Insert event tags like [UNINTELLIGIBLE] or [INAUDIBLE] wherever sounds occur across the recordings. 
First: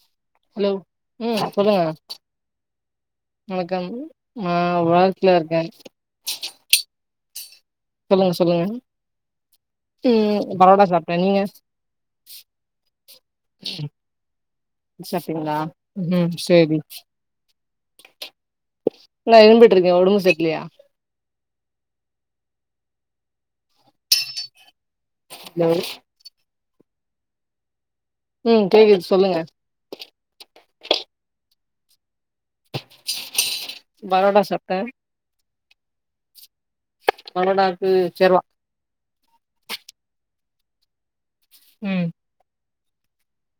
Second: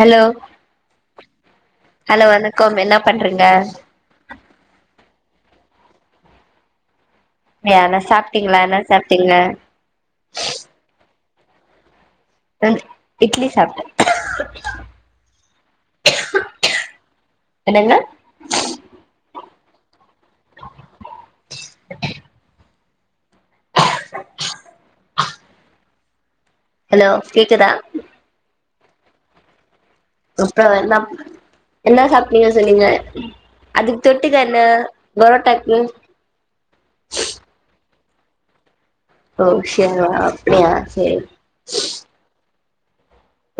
Hello hello ம் சொல்லுங்க hello வணக்கம் என்ன பண்றீங்க வணக்கம் நா ஒர் ல இர்க்க அப்டியா சாப்பிட்டீங்ளா என்ன சாப்பிட்டீங்க அப்புறோ நீங்க இட்லி சாப்ட்டே சாப்டீங்களா ம் செரி என்னங்க இல்ல இரும்பு இருக்கு ஒடம்பு ஜக்கிலயா ஹலோ ஹலோ கேக்குதா ம் கேக்குது சொல்லுங்க அப்புறோ என்ன என்ன சாப் நீங்க சொன்னீங்க அதுக்கு தொட்டுக்க பரோட்டா என்ன சாப்ட்டே பரோட்டாக்கு பரோடாக்குச் சேர்வா ஓ சேர்வா அப்டிய செரி ம்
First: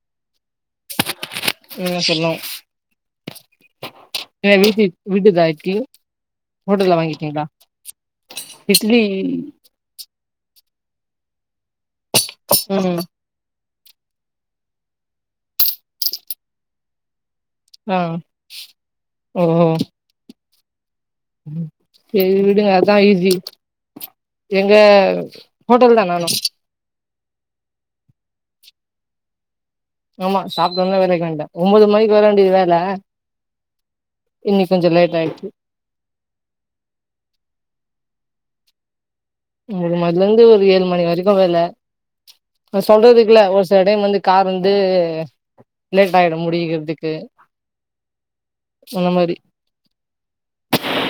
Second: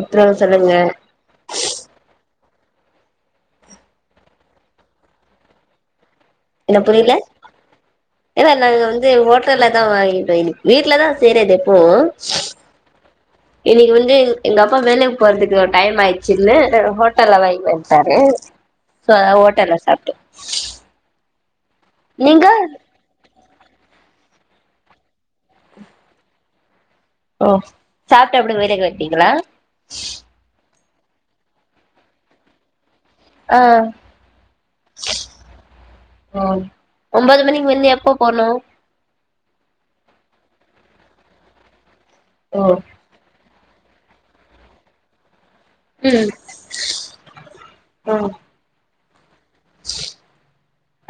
ப்புறோ சொல்லுங்க நீதா சொல்லு ஏ வீட்டு வீட்டு [UNINTELLIGIBLE] என்ன புரியல இல்ல நாங்க இட்லி வந்து ஹோட்டல்ல தா வாங்கி த இன்னிக்கி வீட்டுலதா செய்றது எப்பவு ம் இன்னிக்கு வந்து எங்க அப்பா வேலைக்கு போறதுக்கு டைம் ஆய்ச்சினு ஹோ டல்லா வாங்கிட்டு ஆ வண்டாரு சோ அதனால ஓட்டல்ல சாப்பட்டு ம் செரி நீங்க விடுங் அதா ஈஸி எங்க ஹோட்டல் தா நானு ஓ சாப்பிட்டு அப்டி வேலைக்கு கெளம்பிடீங்களா ஆமா சாப்பிட்டோன்னே வேலைக்கு வன்டே ஒன்பது மணிக்கு வர வேண்டிய வேல ஆ இன்னைக்கு கொஞ்சோ லேட் ஆயிட்டு ஒ ஒன்பது மணிக்கு வந்து எப்ப போனும் [UNINTELLIGIBLE] இருந்து ஒரு ஏழு மணி வரைக்கு வேல ஓ நா சொல்றதுக்குல்ல ஒரு இந்தடைம் வந்து கார் வந்து லேட் ம் ஆயிடும் முடியிகிறதுக்கு ம் அந்த மாரி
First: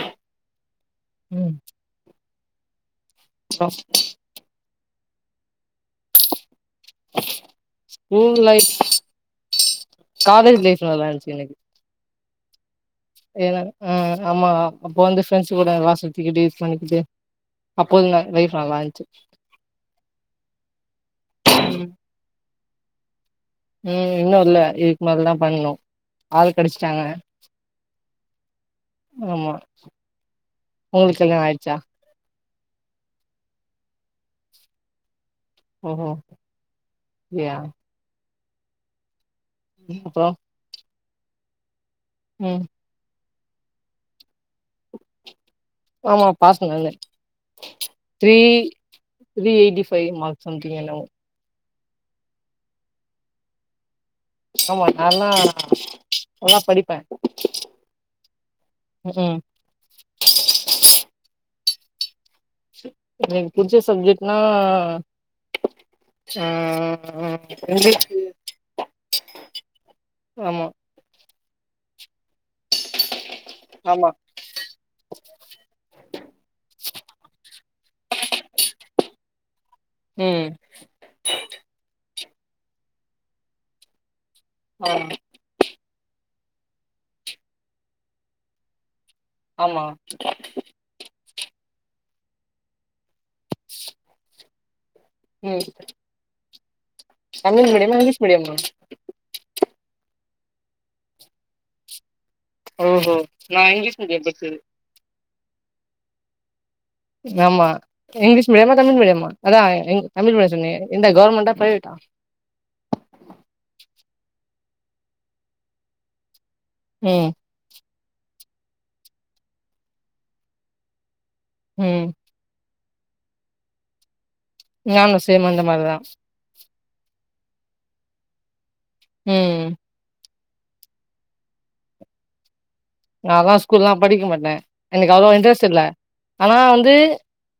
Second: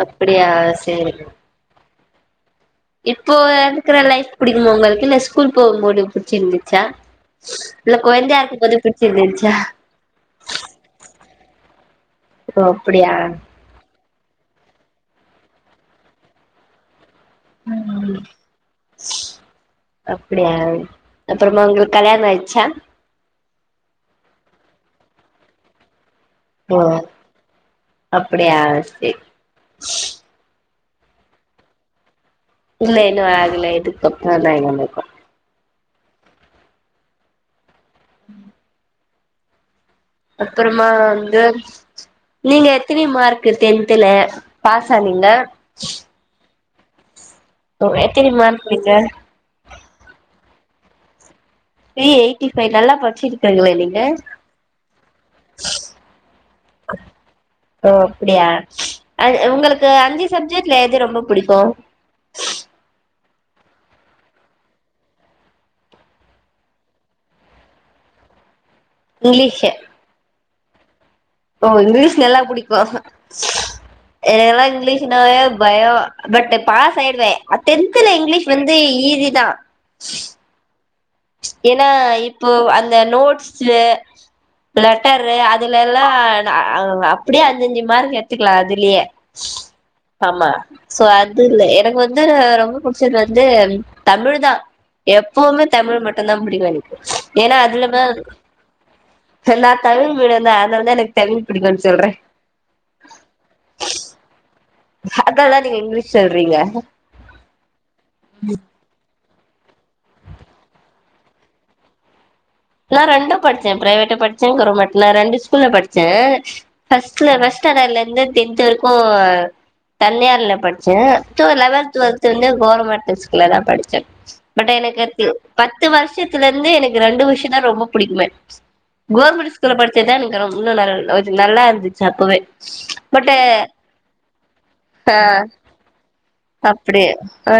அப்டியா செரி ம் இப்போ இருக்கிற லைஃப் பிடிக்குமா உங்கள் இல்ல ஸ்கூல் போகும்போது புடிச்சிருந்து ச்சா இல்ல ஸ்கூல் கொழந்தையா லைஃப் இருக்கும்போது பிடிச்சிருந்துச்சா எனக் ஆஹ ஏன்னா ஆ ஆமா அப்போ வந்து ஃப்ரெண்ட்ஸ் கூட எல்லா சுத்துக்கிட்டு இது பண்ணிக்கிட்டு அப்போது ந லைஃப் நல்லா இருந்துச்சு [INAUDIBLE] அப்டியா அப்புறமா உங்களுக்கு கல்யாண ஆயிச்சா உம் இன்னு இல்ல இதுக்கு மேலதா பண்ணனு ஹ அப்டியா சேரி உங்கள்கு கல்யாணோ ஆயிச்சா இல்ல இன்னூ ஆகல இதுக்கப்றந்தா எனக்கூ ஓஹோ அப்டியா ம் அப்றோ அப்றமா து ம் நீங்க எத்தினி மார்க் கு டென்த்துல பாஸா நீங்க [UNINTELLIGIBLE] ஒ எத்தினி மார்க் நீங்க ஃபை மார்க் சம்த்திங் என்னவோ த்ரீ எயிட்டி ஃபை நல்லா படிச்சிருக்கங்ளே நீங்க ஆமா நான்லா நல்லா படிப்பே ஓ அப்படியா அ ம் உங்களுக்கு அஞ்சு சப்ஜெக்ட்ல எது ரொம்ப புடிக் ஓ எனக்கு புடிச்ச சப்ஜெக்ட்னா ஆ இங்க்லிஷு இங்கிலீஷு ஆமா ஓ இங்கிலீஷ் நல்லா புடிக்கூ ஆமா எனக்லா இங்கிலீஷ்னாவே பயோ பட் நா பாஸ் ஆயிடுவே அட் டென்த் த்துல இங்க்லீஷ் வந்து ஈஸிதா ம் போ அந்த நோட்ஸ்ஸு ஆ லெட்டரு அது லல்லா அ அ அப்டியே அஞ்சஞ்சு மார்க் எடுத்துக்லா அதுலயே ஆமா ஆமா சோ அத் து இல்ல எனக்கு வந்து ரொம்ப புடிச்சது வந்து தமிழ் தா ம் எப்போமேத் தமிழ் மட்டுந்தா புடிக்கூ எனக்கு ஏனா தமிழ் மீடியமா அதுலதா இங்கிலீஷ் மீடியமா நா தமிழ் மீடிய தா அத்னாலதா எனக்கு தமிழ் புடிக்கூ சொல்றே ஓஹோ நான் இங்க்லீஷ் மீடியோ படிச்சது அதாலதா நீங்க இங்க்லீஷ் சொல்றீங்க ஆமா இங்க்லிஷ் மீடியமா தமிழ் மீடியமா அதா எங் தமிழ் மீடியோ சொன்னீங்க எந்த கவுர்மெண்ட்டா பிரைவேட்டா நான் ரெண்டூ படிச்சே பிரைவேட்டூ படிச்சே கவுர்மெண்ட் நா ரெண்டு ஸ்கூல்ல படிச்சே ம் ஃபஸ்ட்ல ஃபஸ்ட் ஸ்டாண்டுலேந் ந்து டென்த் வரைக்கு தன்யார்ல படிச்சே து லெவன்த் ம் ட்வெல்த் இருந்து கவர்மெண்ட் ஸ்க்ல தான் படிச்சே பட் எனக்கு நானு த்யு சேம் அந்த பத்து மாரிதா வருஷத்துலருந்து எனக் ரெண்டு வருஷ நா ரொம்ப புடிக்குமே கோர்மண்ட்டு ம் ஸ்கூல்ல படிச்சத்தா எனக் ம் இன்னும் [UNINTELLIGIBLE] நல்லாருந்துச்சு அப்பவே பட்டு நால்லா ஸ்கூல்லா படிக்க மாட்டே ஆ எனக்கு அவ்ளவா இன்ட்ரெஸ்ட் இல்ல ஆனா வந்து அப்டி ஆ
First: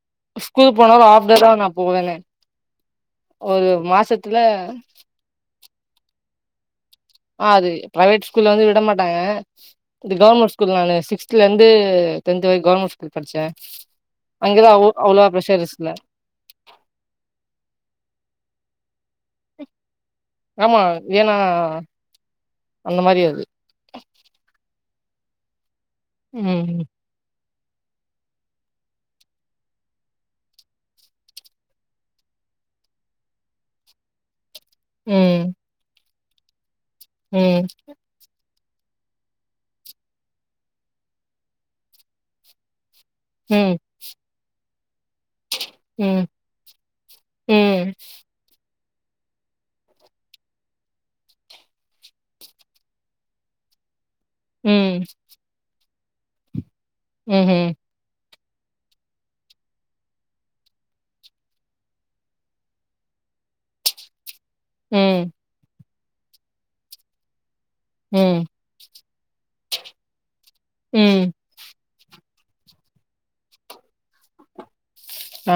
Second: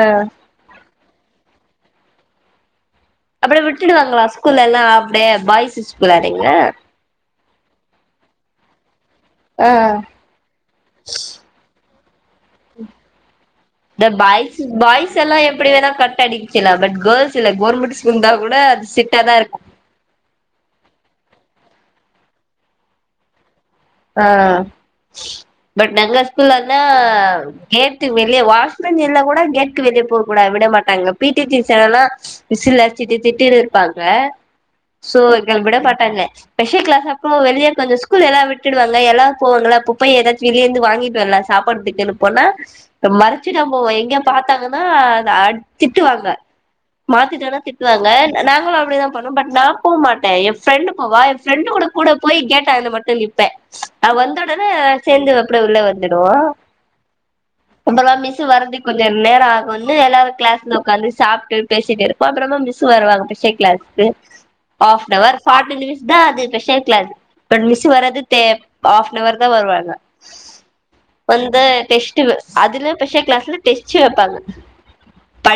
ஸ்கூல் போனாலு ஆஃப் டேதா நான் போவேனே அப்டியே ஒரு விட்டுடுவாங்களா மாசத்துல ஸ்கூல்ல எல்லாம் ஆஃப்டே பாய்ஸ்ஸு ஸ்கூல்ல இல்ல ஆது பிரைவேட் ஸ்கூல்ல வந்து விட மாட் டாங்க ஆ இது கவர்மெண்ட் ஸ்கூல் நானு சிக்ஸ்த்லந்து இந்த பாய்ஸ் அங்கதா அவ் அவ்ளவா பாய்ஸெல்லா எப்டி ப்ரெஷர்ஸ் இல்ல வேணா கட்ட அடிக்கலா பட் கேர்ள்ஸ் இல்ல கவுர்மெண்ட் ஸ்கூல் தான் கூட அது செட்டாதா இருக்கு ஆமா ஏன்னா அந்த மாரி அது ஆஹ் பட் நல்ல ஸ்கூலாந்தா ம் கேட்டு வெளியே வாஷ்மேன் இல்னா கூட கேட்டுக்கு வெளியே போக கூடா விட மாட்டாங்க பீ டி டீச்சர் எல்லா விசில் அச்சிட்டு திட்டிட்டு இருப்பாங்க சோ ம் எங்கள் விட மாட்டாங்க ஸ்பெஷல் கிளா அப்போ வெளிய ம் கொஞ்சொ ஸ்கூல் எல்லா விட் விட்டுடுவாங்க எல்லாம் போவங்களா அப்பப்போ ஏதாச்சு வெளியேந்து வாங்கிட்டு வரலாம் சாப்பட்துக்குன் போனா ப்ப மறைச்சுடா ம் போவே எங்கயா பா்த்தாங்கன் ஆ நான் ம் திட்டுவாங்க மாத்திட்டனா ம் திட்டுவாங்க நாங்களு அப்டி தா பண்ணு பட் நா போ மாட்டே ஏ ஃபிரெண்டு போவா ஏ ஃப்ரெண்டு கூட கூட போய் கேட்டான்ட மட்டு நிப் அவ் வந்தொடனே ம் சேர்ந்து அப்டி உள்ள வ துடுவோ ஊஹும் டுவரது கொஞ்சொ நேராகுன்னு எல்லாரு கிளாஸ்ல ஒக்காந்து சாப்ட்டு பேசிட்டிருப்போ அப்றமா மிஸ்ஸு வருவாங்க ஸ்பெஷல் கிளாஸ்க்கு ம் ஆஃப்னவர் ஃபாட்டி மினிட்ஸ் தான் அது ஸ்பெஷல் கிளாஸ் பட் மிஸ்சு வரது ம் ஆஃப்னவர் தான் வருவாங்க ம் வந்து டெஸ்ட் அதுல ஸ்பெஷல் கிளாஸ்ல டெஸ்ட் வைப்பாங்க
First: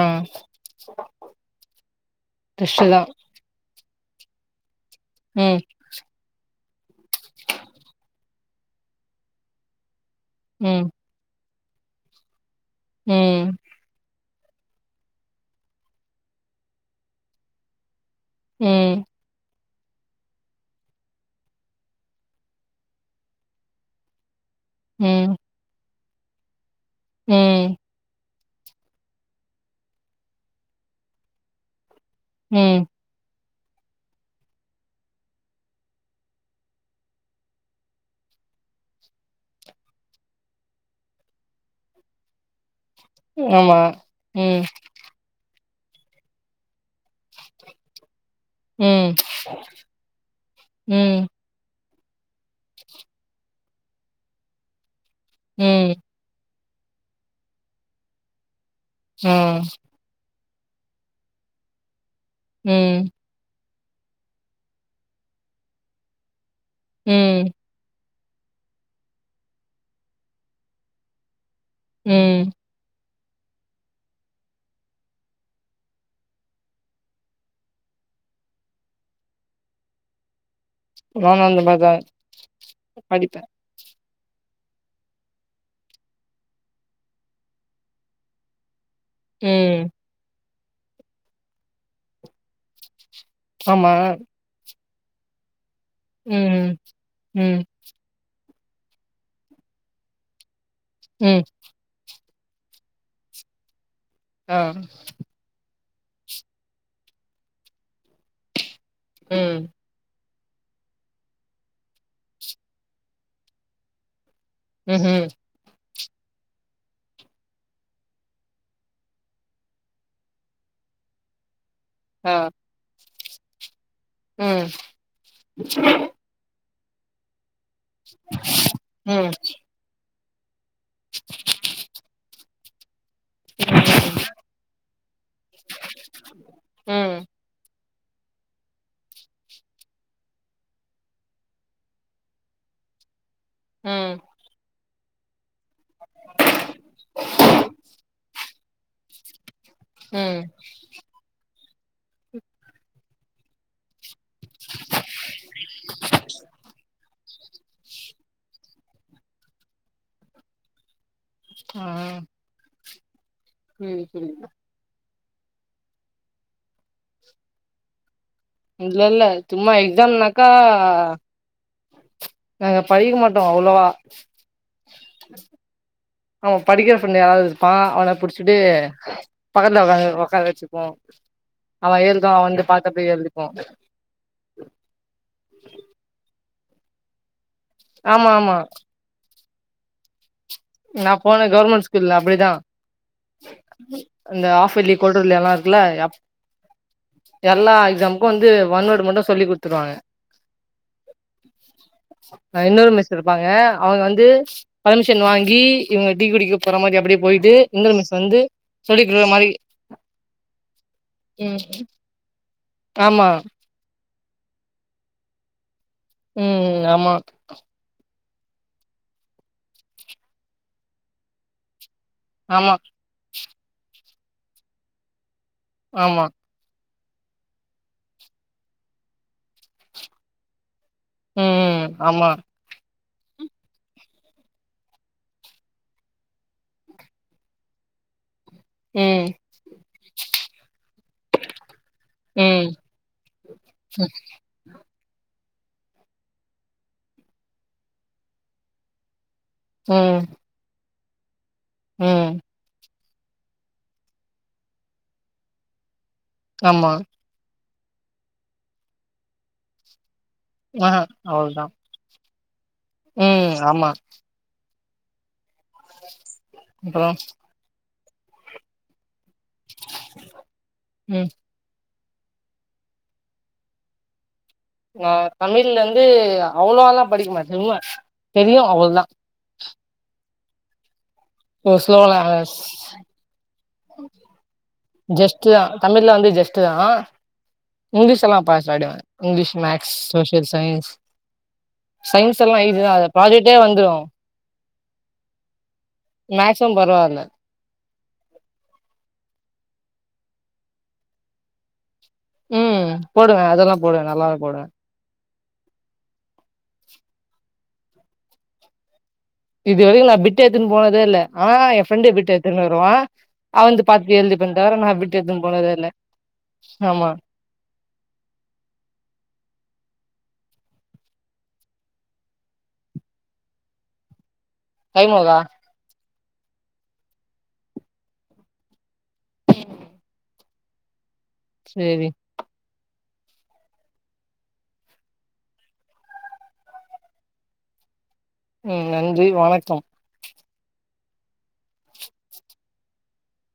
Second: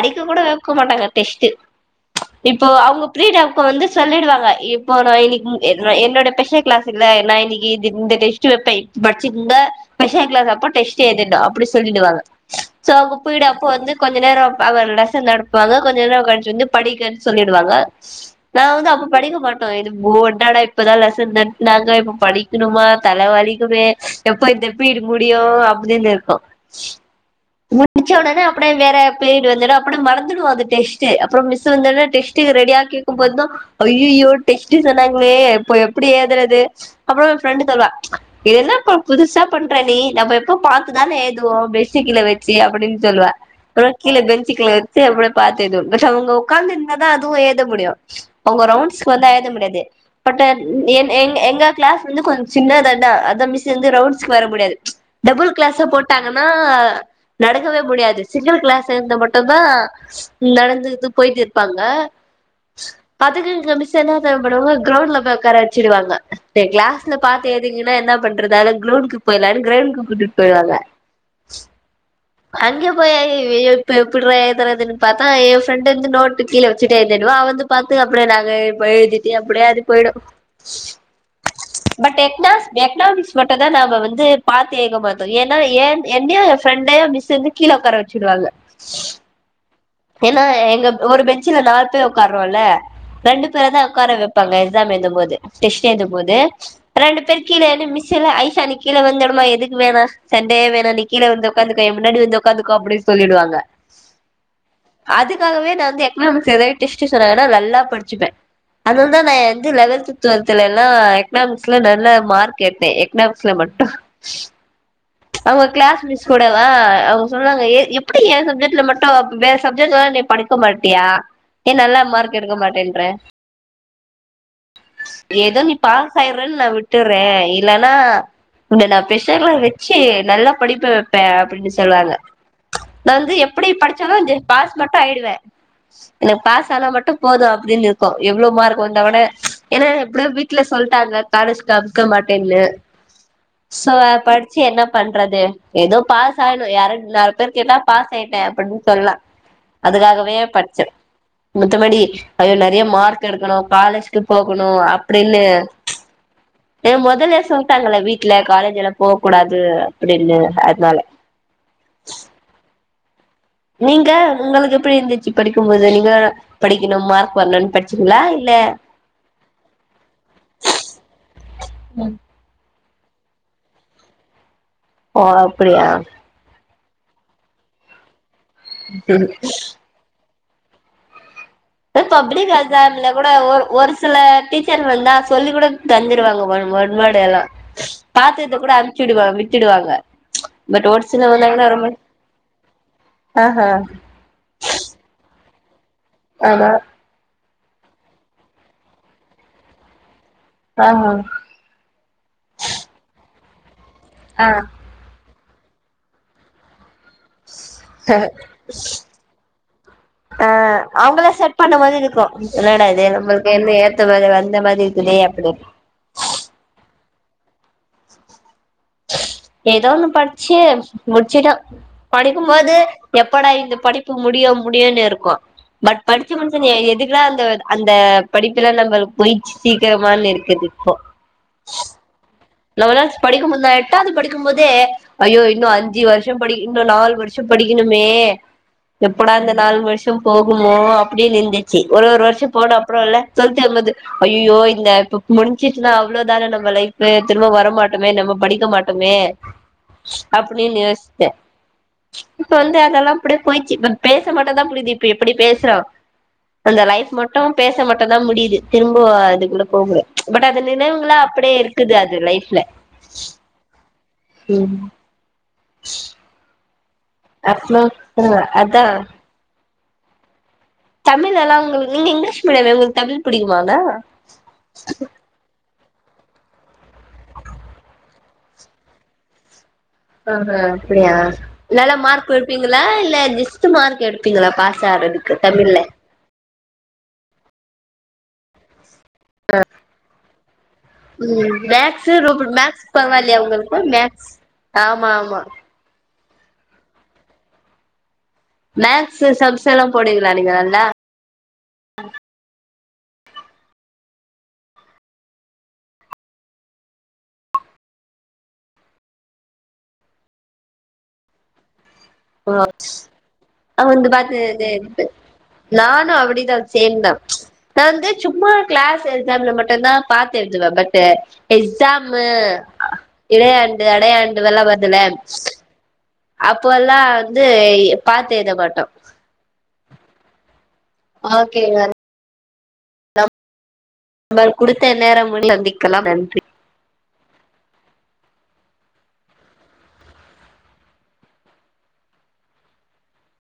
ஆ கூட வெக்க மாட்டாங்க டெஸ்ட்டு இப்போ ரெஸ்ட்டு தா அவங்க பீரீடாவுக்க வந்து சொல்லிடுவாங்க இப் போன இன்னிக்கு ம் என்ன என்னோட ஸ்பெஷல் என்ன எனா இன்னைக்கு இந்த டெஸ்ட்டு வப்ப இப்ப பட்ச்கங்க ஸ்பெஷல் கிளாஸ் அப்போ ம் டெஸ்ட் எழுதனும் அப்படி சொல்லிடுவாங்க சோ அங்க போய்ட ம் அப்ப வந்து கொஞ்ச நேரம் அவர் லெசன் நடப்புவாங்க கொஞ்ச நேரம் கழிச்சு வந்து படிங்க சொல்லிடுவாங்க நான் வந்து அப்ப ம் படிக்க மாட்டேன் இது [UNINTELLIGIBLE] இப்பதான் லெசன் நடத்து நாங்க இப்ப படி ருமா தலவலிக்குமே எப் எப்ப இந்த பீரிடி ம் முடியோ அப்படின்னு இருக் ஆ ம் முடிச்ச உடனே அப்படியே வேற பீரியட் வந்துரும் அப்படிய மறந்துடும் அது டெஸ்ட் அப்புறம் மிஸ் வந்த உடனே டெஸ்ட்க்கு ம் ரெடியாக்கிக்கும்போதுதான் அய்யயோ டெஸ்ட்டு சொன்னாங்களே இப்போ எப்படி ஏதுறது அப்புறம் என் ஃப்ரெண்டு் சொல்லுவா இது என்ன பா புதுசா பண்ற நீ நம்ம எப்பவும் பாத்துதானே எதுவோ பென்ஞ்ச் கீழ வச்சு அப்படின்னு சொல்லுவா ஆமா அப்புறம் கீழ பெஞ்ச் ம் கீழ வச்ச அப்படியே பாத்து பட் அவங்க உட்காந்து இருந்தாதான் அதுவும் ஏத முடியும் அவங்க ரவுண்ட்ஸ் ம் வந்தா ஏத முடியாது பட் ம் எங்க எங்க கிளாஸ் வந்து கொஞ்ச சின்னதாண்டா அதான் மிஸ் வந்து ரவுண்ட்ஸ்கு வர முடியாது டபுள் கிளாஸா ம் போட்டாங்கன்னா அஹ் நடக்கவே முடியாது சிங்கிள் கிளாஸ் சேர்ந்த ஆ மட்டுதா நடந்துது போய் ட்டு இருப்பாங்க ம் [UNINTELLIGIBLE] ல்ல தேவைப்படுவங்க கிரௌண்ட்ல போய் உக்கார வச்சிடுவாங்க எ கிளாஸ்ல ம் பாத்து ஏதிங்கன்னா என்ன பண்றதால கிரௌண்டுக்கு போயலான்னு கிரௌண்டுக்கு கூட்டிட்டு போயவாங்க உம் போயப்ப எப்படிற எதரதுன்னு பாத்தா என் ஃரெண்ட் வந்து நோட்டு கீழே வச்சுட்டே எழுடுவ அவன்ந்து பாத்து அப்படியே நாங்க போய் எழுதிட்டட்டு அப்படியே அது போயிடும் ஆ பட் எக்னா எக்னாமிஸ் மட்டும் தா நாங்க வந்து பாத்து எழுத மாட்டோம் ஏன்னா ஏ என்னோ என் ஃரெண்ட மிஸ் வந்து கீல உக்கார வச்சுடுவாங்க உம் ஆனா எங்க ஒரு பென்ச்சில நாலு பேர் உட்காறோம்ல ரெண்டு பேரும்தான் ஆமா உட்கார வெப்பாங்க எக்ஸாம் எழுதும்போது டெஸ்ட் எழுதும்போது ம் ரெண்டு பேர் ம் கீழ [UNINTELLIGIBLE] சரிக்கீழ வந்துடுமா எதுக்கு வேணா சன தேவ ன நீ ம் வந்து உட்காந்துக்க என் முன்னாடி வந்து உக்காந்துக்கோ அப்படினு சொல்லிடுவாங்க ஆ அதுக்காகவே நான் வந்து எக்கனாமிக்ஸ் எதாது சொன்னாங்கன்னா நல்லா படிச்சுப்பேன் அதுதா ந ம் எந்த லெவல்க்குப் டுவல்த்ல எல்லாம் எக்னாம்ஸ்ல நல்லா மார்க் எடுத்தேன் எக்னாம்ஸ்ல மட்டும் ம்ஹ்ம் அவுங்க கிளாஸ் மிஸ் கூடவா அவங்க சொல்றாங்க ஏ எப்படி ஏன் சப்ஜெக்ட்ல மட்டும் வேற சப்ஜெக்ட்ல்லா நீ படிக்க மாட்டியா ஏ நல்லா மார்க் எடுக்க மாட்டேன்ற உம் கிறன்னு நா விட்டுறே இல்லனா உன்ன நா ம் பெஷலா வெச்சு நல்ல படிப்ப வைப்பேன் அப்படின்னு சொன்னாங்க நா வந்து எப்படி படிச்சாலும் ஜஸ்ட் பாஸ் மட்டு ஆயிடுவே எனக்கு பாஸ் ஆனா மட்டு ம் போதும் அப்படின்னு இப்ப எவ்வளோ மார்க்க வந்தவன ஏன்னா எப்படி வி வீட்டுல சொல்லிட்டாங்க காலேஸ்க்கு மாட்டேன்னு சொ ம் படுச்சு என்ன பண்றது ஏதோ பாஸ் ஆயிடுவே யாரோ நாலு பேர் கேட்டா பாஸ் ஆயிட்டேன் அப்படின்னு சொல்லலாம் அதுக்காகவே ம் படிச்சே மத்தபடி அயோ நெறைய மார்க் எடுக்கணு காலேஜ்க்கு போகணும் அப் ஏ மொதல்ல சொல்லிட்டாங்கள வீட்டுல காலேஜ் எல்லாம் போக கூடாது அப்டின்னு அதனால அ நீங்க உங்களுக்கு எப்டி இருந்துச்சு படிக்கும் போது நீங்க படிக்கணு மார்க் வாங்ணுனு படிச்சிங்களா இல்ல இல்ல சும்மா எக்ஸாம் நாக்கா ஹ படிக்க மாட்டோ அவ்ளவா ஓ அப்படியா ஆ படிக்கிற பிரண்ட் யாராவது இருப்பான் அவன புடிச்சு [UNINTELLIGIBLE] பக்கத்துலவுகந்து உக்காறவெ ச்சிப்பா தோ பப்ளிக் எக்ஸாம்ல கூட ஒர் ஓரு சில டீச்சர் வந்தா சொல்லி கூட தந்துருவாங்க மேட ஓன்வேட் எல்லா ஆமா பாத்தத கூட அனுச்சு விட் திடுவாங்க நான் போன கவர்மெண்ட் ஸ்கூல்ல அப்டிதான் ஆஹா இந்த ஆப்பர்லி குவாடர்லி எல்லாம் இல்ல ஆமா எல்லா எக்ஸாமுக்கும் வந்து ஒன் வேர்டு மட்டு சொல்லி கொடுத்துருவாங்க ஆஹா ஆஹ் இன்னொரு மிஸ் இரு பாங்க அவங்க வந்து ஆ பர்மிஷன் வாங்கி டீ இவங்க டீ குடிக்கு போற மாரி அப்டியே போயிட்டு இன்னொரு மிஸ் ஹ வந்து சொல்லி குடுக்குற மாரி ஆஹ் அவங்களாம் செட் ஆன ம் மாறி இருக்கும் என்னட இது ஆமா நம்மளுக்கு எந்த தவங்க வந்த மாதிரி இருக்குதே அப்டி உம் ஆமா. ஏதோ ஒண்ணு படிச்சு முடிச்சிட்டோம் ஆமா படிக்கும்போது எப்படா இந்த படிப்பு முடிய முடியும்னு இருக்கு பட் ஆமா படிச்சு முடிச்ச எதுக்கு அந்த அந்த படிப்புலாம் நம்ம போயிச்சு சீக்கிரமானு இருக்குது இப்போ. ம் ஆமா. படிக்கும்போதுதான் எட்டாவது படிக்கும் போதே ஐயோ இன்னு அஞ்சு வருஷம் படி இன்னு நாலு வருஷம் படிக்கணுமே ம் எப்படா இந்தந்த நாலு வருஷம் போகுமோ அப்படியே நந்துச்சு ஒரு ஒரு வருஷம் ம் போன அப்புறம் இல்ல [UNINTELLIGIBLE] ஐயோ இந்த இ முடிஞ்சிட்டுனா அவ்ளோ தான நம்ம லைப் திரும்ப வர மாட்டோமே நம்ம படிக்க மாட்டோமே ம் அப்டின்னு யோஸ் சே ம் இப்ப வந்து அதல்லாம் அப்டியே போய்ச்சு இப்ப பேசமட்டும்தான் புரிது இப்ப எப்டி பேசுறான் அந்த ஆமா லைஃப் மட்டும் பேச மட்டும் தான் முடிது திரும்போ அதுக்குள்ள போகுற ச் பட் அது நினைவுங்களாம் அப்டியே இருக்குது அது லைஃப்ல உம் ஆமா உம் [UNINTELLIGIBLE] அஃப்னும் ஆஹ் அதான் [UNINTELLIGIBLE] ம் தமிழ் எல்லா உங்களுக் நீங்க இங்கிலீஷ் மீடியம் தான உங்களுக்கு தமிழ் பிடிக்குமாங்க ஆஹ் தமிழ்லந் வந்து அவ்வளோல்லாம் படிக்குமாட்டே சும்மா தெரியும் அவ்ளோ தா ஆஹ் ஆஹ் அப்டியா ஓ நல்லா ஸ்லோலா மார்க் எடுப்பீங்களா இல்ல டிஸ் [UNINTELLIGIBLE] மார்க் எடுப்பிங்களா பாஸ் ஜெஸ்ட் தான் தமிழ்ல வந்து ஜெஸ்ட் தான் இங்கிலீஷ் எல்லாம் பாஸ் ஆய்டுவே இங்கிலிஷ் மேக்ஸ் சோஷியல் சைன்ஸ் உம் மேக்ஸ் ரொம்ப மேக்ஸ் தா அது பரவால்லயா ப்ராஜெக்டே உங்களுக்கு வந்துரு மேக்ஸ் ஆமா ஆமா மேக்ஸ்ம் பரவால்ல மேக்ஸு சம்ஸல்லா போடுவிங்ளா நீங்க நல்லா உம் போடுவே அதெல்லா போடுவே நல்லாவே போடுவே இது வரைக்கு நா பிட்டு எடுத்துன்னு போனதே இல்ல ஆனா எ ஃப்ரெண்டு பிட் எத்துன்னு வருவா [UNINTELLIGIBLE] அவன்து அவனுது பாத்து எழுதிப்பே தவிர நா சேரின்டு பிட் எத்துன்னு போனதே இல்ல நானும் அப்டிதான் ஆமா சேம்தா நான் வந்து சும்மா கிளாஸ் எக்ஸாம்ல மட்டும்தா பாத்து எழுதுவே பட்டு எக்ஸாமு இடையாண்டு அடையாண் இதல்லா பாத்தேல டைம் ஆவுதா அப்பல்லா வந்து இ பாத்தெழுத மாட்டோ [UNINTELLIGIBLE] நல்லா இருக்கீங்களா சேரி நம் நம் குடுத்த நேரம் முடிக்கலாம் நன்றி உம் நன்றி வணக்கம்